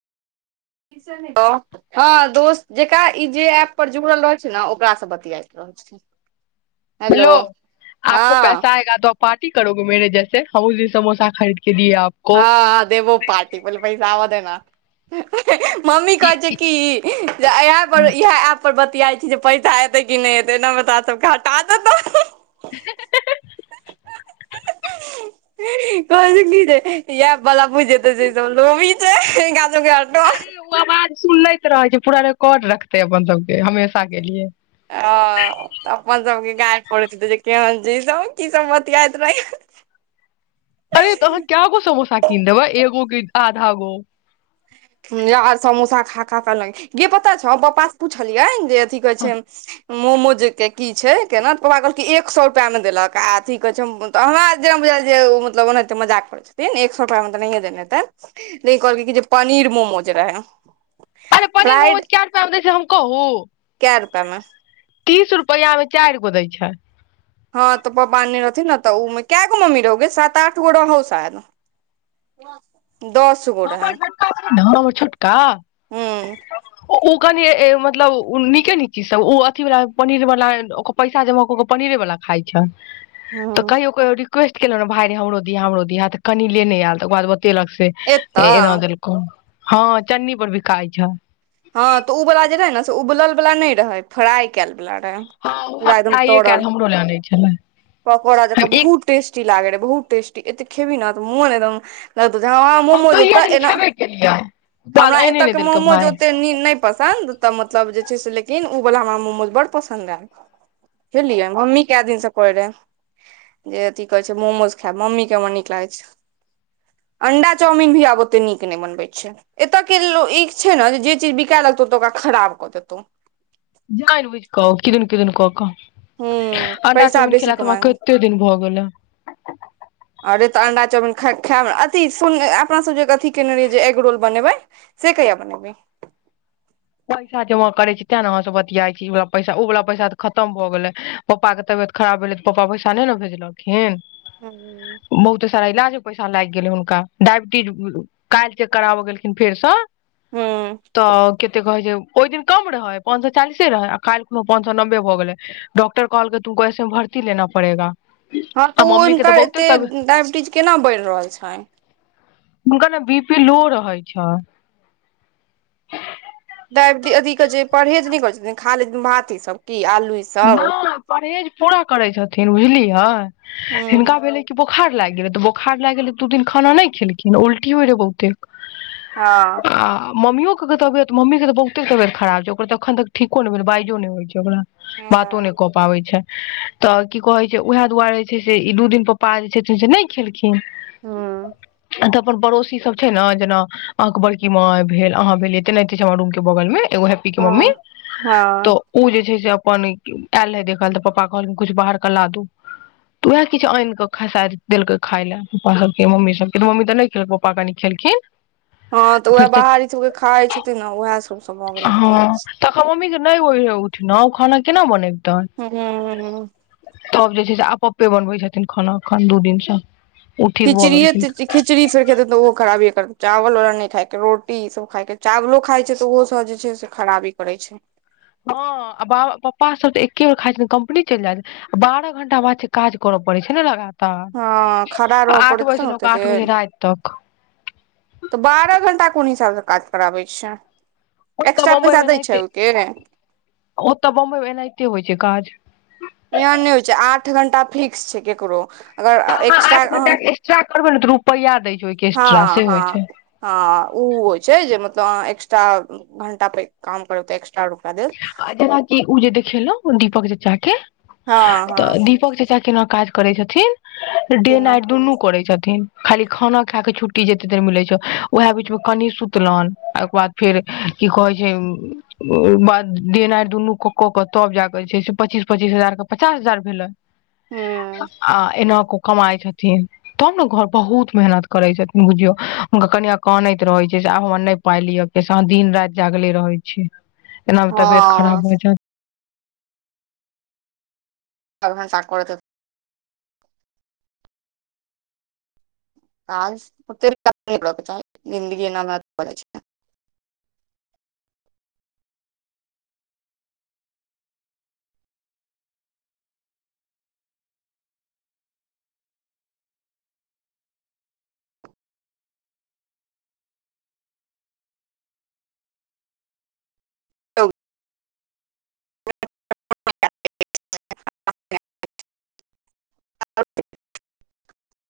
Hello हँ दोस्त जेकरा ई जे ऐप पर जुड़ल रह छैय ने ओकरासँ बतियाइत रहल छैय। हेलो आपको पैसा आएगा तो पार्टी करोगे मेरेजैसे हसी समोसा खरीद के दिए आपको हँ देबो पार्टी पहले पैसा आबऽ देना। [unintelligible] मम्मी ई- कहै छैय कि इ इएह एप पर बतियाई छी जे पैसा एतै कि नहि एतै एनामे ते तोरा सबके हटा देतो। [unintelligible] कह कि इ बला पूज तऽ जे तोड़ा त अरे ओ आवाज सुनैत रहै छैय पूरा रिकॉर्ड रखते अपन सबके हमेशा के लिए ह त अपन सबके गार पढ़ै हेते जे केन छैय इ सभ कि सभ बतियात रहे। अरे तऽ अहाँ केगो समोसा कीन देबै एगो के आधा गो। यहांके समोसा खा खा कहल गे पता छौ पपा से पूछलियै जे थीके छैय। मोमोज के की छै केना त पापा कहलक एक सए रुपा मे देलक आ अथी कहै छैय अहाँ जेहन बुझाय जे उ मतलब ओनाते मजाक करे छथिन एक सए रूपा मे त नहिय देनेे हेते लेकिन कहलके जे पनीर मोमोज रहे। अरे पनीर मोमोज कैरुपआ मे दै छैय हम कहू। कैय रुपया में। तीस रुपैआमे चाइर गो दै छैय। हँ तऽ पप्पा नै रहथिन ने तऽ ओए में क्या गो मम्मी रहोगे सात आठ गो रहो शायद। दस गो रहै ने हमर छोटका हूँ। ओ कनि मतलब नीके नीक चीज सब ओ अथीवाला पनीर वाला ओ पैसा जमा कऽ पनीरे वाला खाइ छैय। तऽ हँ कहिओ कहिओ रि रिक्वेस्टेलहुँ ने भइ हमरो दिया हमो दिया त कनी लेने आयल तकर बाद केलक से हे एतऽ एना देलको। हँ चन्नी पर भी खाइ छ हँ तऽ ओ वला जे रहे ने से उबलल वला नहि रहे फ्राई कयल रहे हँ उएह पूरा एकदम फ्राइए कयल तरल हमरो लए आनै छलै पकोड़ा जक हम एक बहुत टेस्टी लागे रहे बहुत टेस्टी त एते खेभी न मोन एकदम लग हम त दूइये दिन खेबे केलिय है तकर बाद हमरा एने एतय ने के देलकै मोमोज भाय। ओते नहि पसन्द त मतलब जे छै से लेकिन ओ बला मोमोस बड़ पसन्द आयल रहे। बुझलिये मम्मी केएदिन स कहै रहे जे की कहै छै मोमोस खायब मम्मी के हमर निक लागै छै। अंडा चाउमिन भी आब ओते निक नहि बनबै छै। एत के लोक इ छै ने जे चीज बिका लगतौ तो ओकरा खराब कऽ देतौ। जाइ भुझि क किदन किदन क क। ह पैसा बेसी कमाय ह कते दिन भऽ गेलै अरे तऽ अंडा चाउमीन खाय खायब न। अथी सुन अपना सब जे अथी केने रहियै जे एग रोल बनेबै से कहिया बनेभी? पैसा जमा करै छै तें ने अहाँ सब बतियाइ छी इ बला पैसा ओ वला पैसा तऽ खतम भऽ गेलै पप्पा के तबियत खराब भेलै तऽ पप्पा पैसा नहि ने भेजलखिन। हूँ बहुते सारा इलाज में पैसा लागि गेलै हुनका डायबिटीज काल्हि चेक कराब गेलखिन फेरसँ हूँ तऽ कहे छै ओहि दिन कम रहे पांच सए चालीसे रहे आ काल्हि कोनो पांच सए नबे भ गेले डक्टर कहलकै तुमको ऐसे मे भर्ती लेना पड़ेगा। हँ तऽ आ ओ मम्मी के हुनकर बहुते एतेक तब डाायबिटीज केना बढ़ि रहल छन्हि? हुनका ने बी पी लो रहै छै। डायबटी अथिके जे परहेज नहि करैत छथिन खा ले छथिन भात ईसभ। नहि परहेज पूरा करै छथिन बुझलियै। हँ हँ हिनका भेलै कि बहुत बोखार लाग गेलै तऽ बोखार लाग गेलै एक दू दिन खाना नहि खेलखिन उल्टी होइ रहै बहुतेक। हँ मम्मीयो के तबियत मम्मी के त बहुते तबियत खराब छै ओकर तऽ अखन तक ठीको नहि भेलै बाइजो नहि होइ छै ओकरा। बात नहि क पाबै छै। तऽ की कहै छै उएह दुआरे जे छै से ई दू दिन पप्पा जे छथिन से नहि खेल खिन। हूँ आ त अपन पड़ोसी सब छै ने जेना अहाँ के बड़की माय भेल अहाँ भेलियै तेनाहयते छै हमरा रूम के बगल मे। त ओ हैप्पी के मम्मी हँ हँ तऽ ओ जे छै से अपन आयल रहे देखल तऽ पप्पा कहलखिन किछु बाहरके ला दू तऽ उएह किछु आनि कऽ ख शायद देलकै खाय लए पप्पा सबके मम्मी सबके तऽ मम्मी तऽ नहि खेलको पप्पा कनि खेलखिन। हँ तऽ उएह फेर बाहर ई सभके खाइ छथिन ने उएह सभसँ भऽ गेलै हेते। नई होइ है उठनाई। [unintelligible] खाना केना बनेब। हँ। [unintelligible] तब जे छै से आब पप्पे बनबै छथिन खाना अखन दू दिनसँ। खिचड़ए -खिचड़ी फेर क द त ओहो खराबी कर। चावल उल नहि खायके रोटी ई सब खायके चावलो खााय छै तऽ ओहो सब जे छै से खराबी करै छै। [unintelligible] हँ बा -पप्पा सब तऽ एके बेर खाइ छै कम्पनी चलि जायत बारह घंटा बाद छै काज करय पड़े छै ने लगातार। हँ खड़ा रहयऽ आठ पड़ैत बजे त से ने लऽ कऽ ओतेक आठ बजे देर। [unintelligible] राति तक तऽ बारह घंटा कोन हिसाब से काज कराबै छै। [unintelligible] ओतऽ एक्स्ट्रा बम्बई पैसा मे दै छै एनाहिते ओहिके [unintelligible] ओतऽ बम्बई मे एनाहिते होइ छै काज। यहाँ नहि होइ छै आठ घं्टा फिक्स छै ककरो। [unintelligible] तऽ अगर अहाँ एक््रा आठ [unintelligible] घंटा के एक्स्ट्रा करबै ने तऽ रुपैआ दै छै ओहिके एक्स्ट्रा हँ- से होइ ह- छै ह- ओ होइ छै जे। त एक्स्ट्रा -घंटा प काम करत एकस्ट्र। जेनाकी ओ जे देखेलो। दीपक जे चके। हँ [unintelligible] हँ तऽ दीपक जे च क ने काज। करै छथिन। [unintelligible] े केना नाट दुनू कर छथि। [unintelligible] खाली खाना खाय के छुट्टी मिल छै उएह बीच मे कनि सुतलनि ओ बाद फेर की कहे छै। [unintelligible] देनाइ दुनू क क के तब जाके जे छै से पच्चीस- पच्चीस हजार के पचास हजार भेले। हूँ आ एना क। [unintelligible] कमाइ छथिन तब ने घर बहुत मेहनत करै छथिन बुझियौ हुनका कनिआ कहानैत रहैत छियै से आब हमरा नहि पाइ लिअ क से अहाँ दिन राति जागले रहैत छियै। [unintelligible] एनाी तबियत हँ खराब होइ छ। [unintelligible] तन चाक करत। [unintelligible] काज ओ जिन्दगीना बात पै छै। [unintelligible] आ। [unintelligible]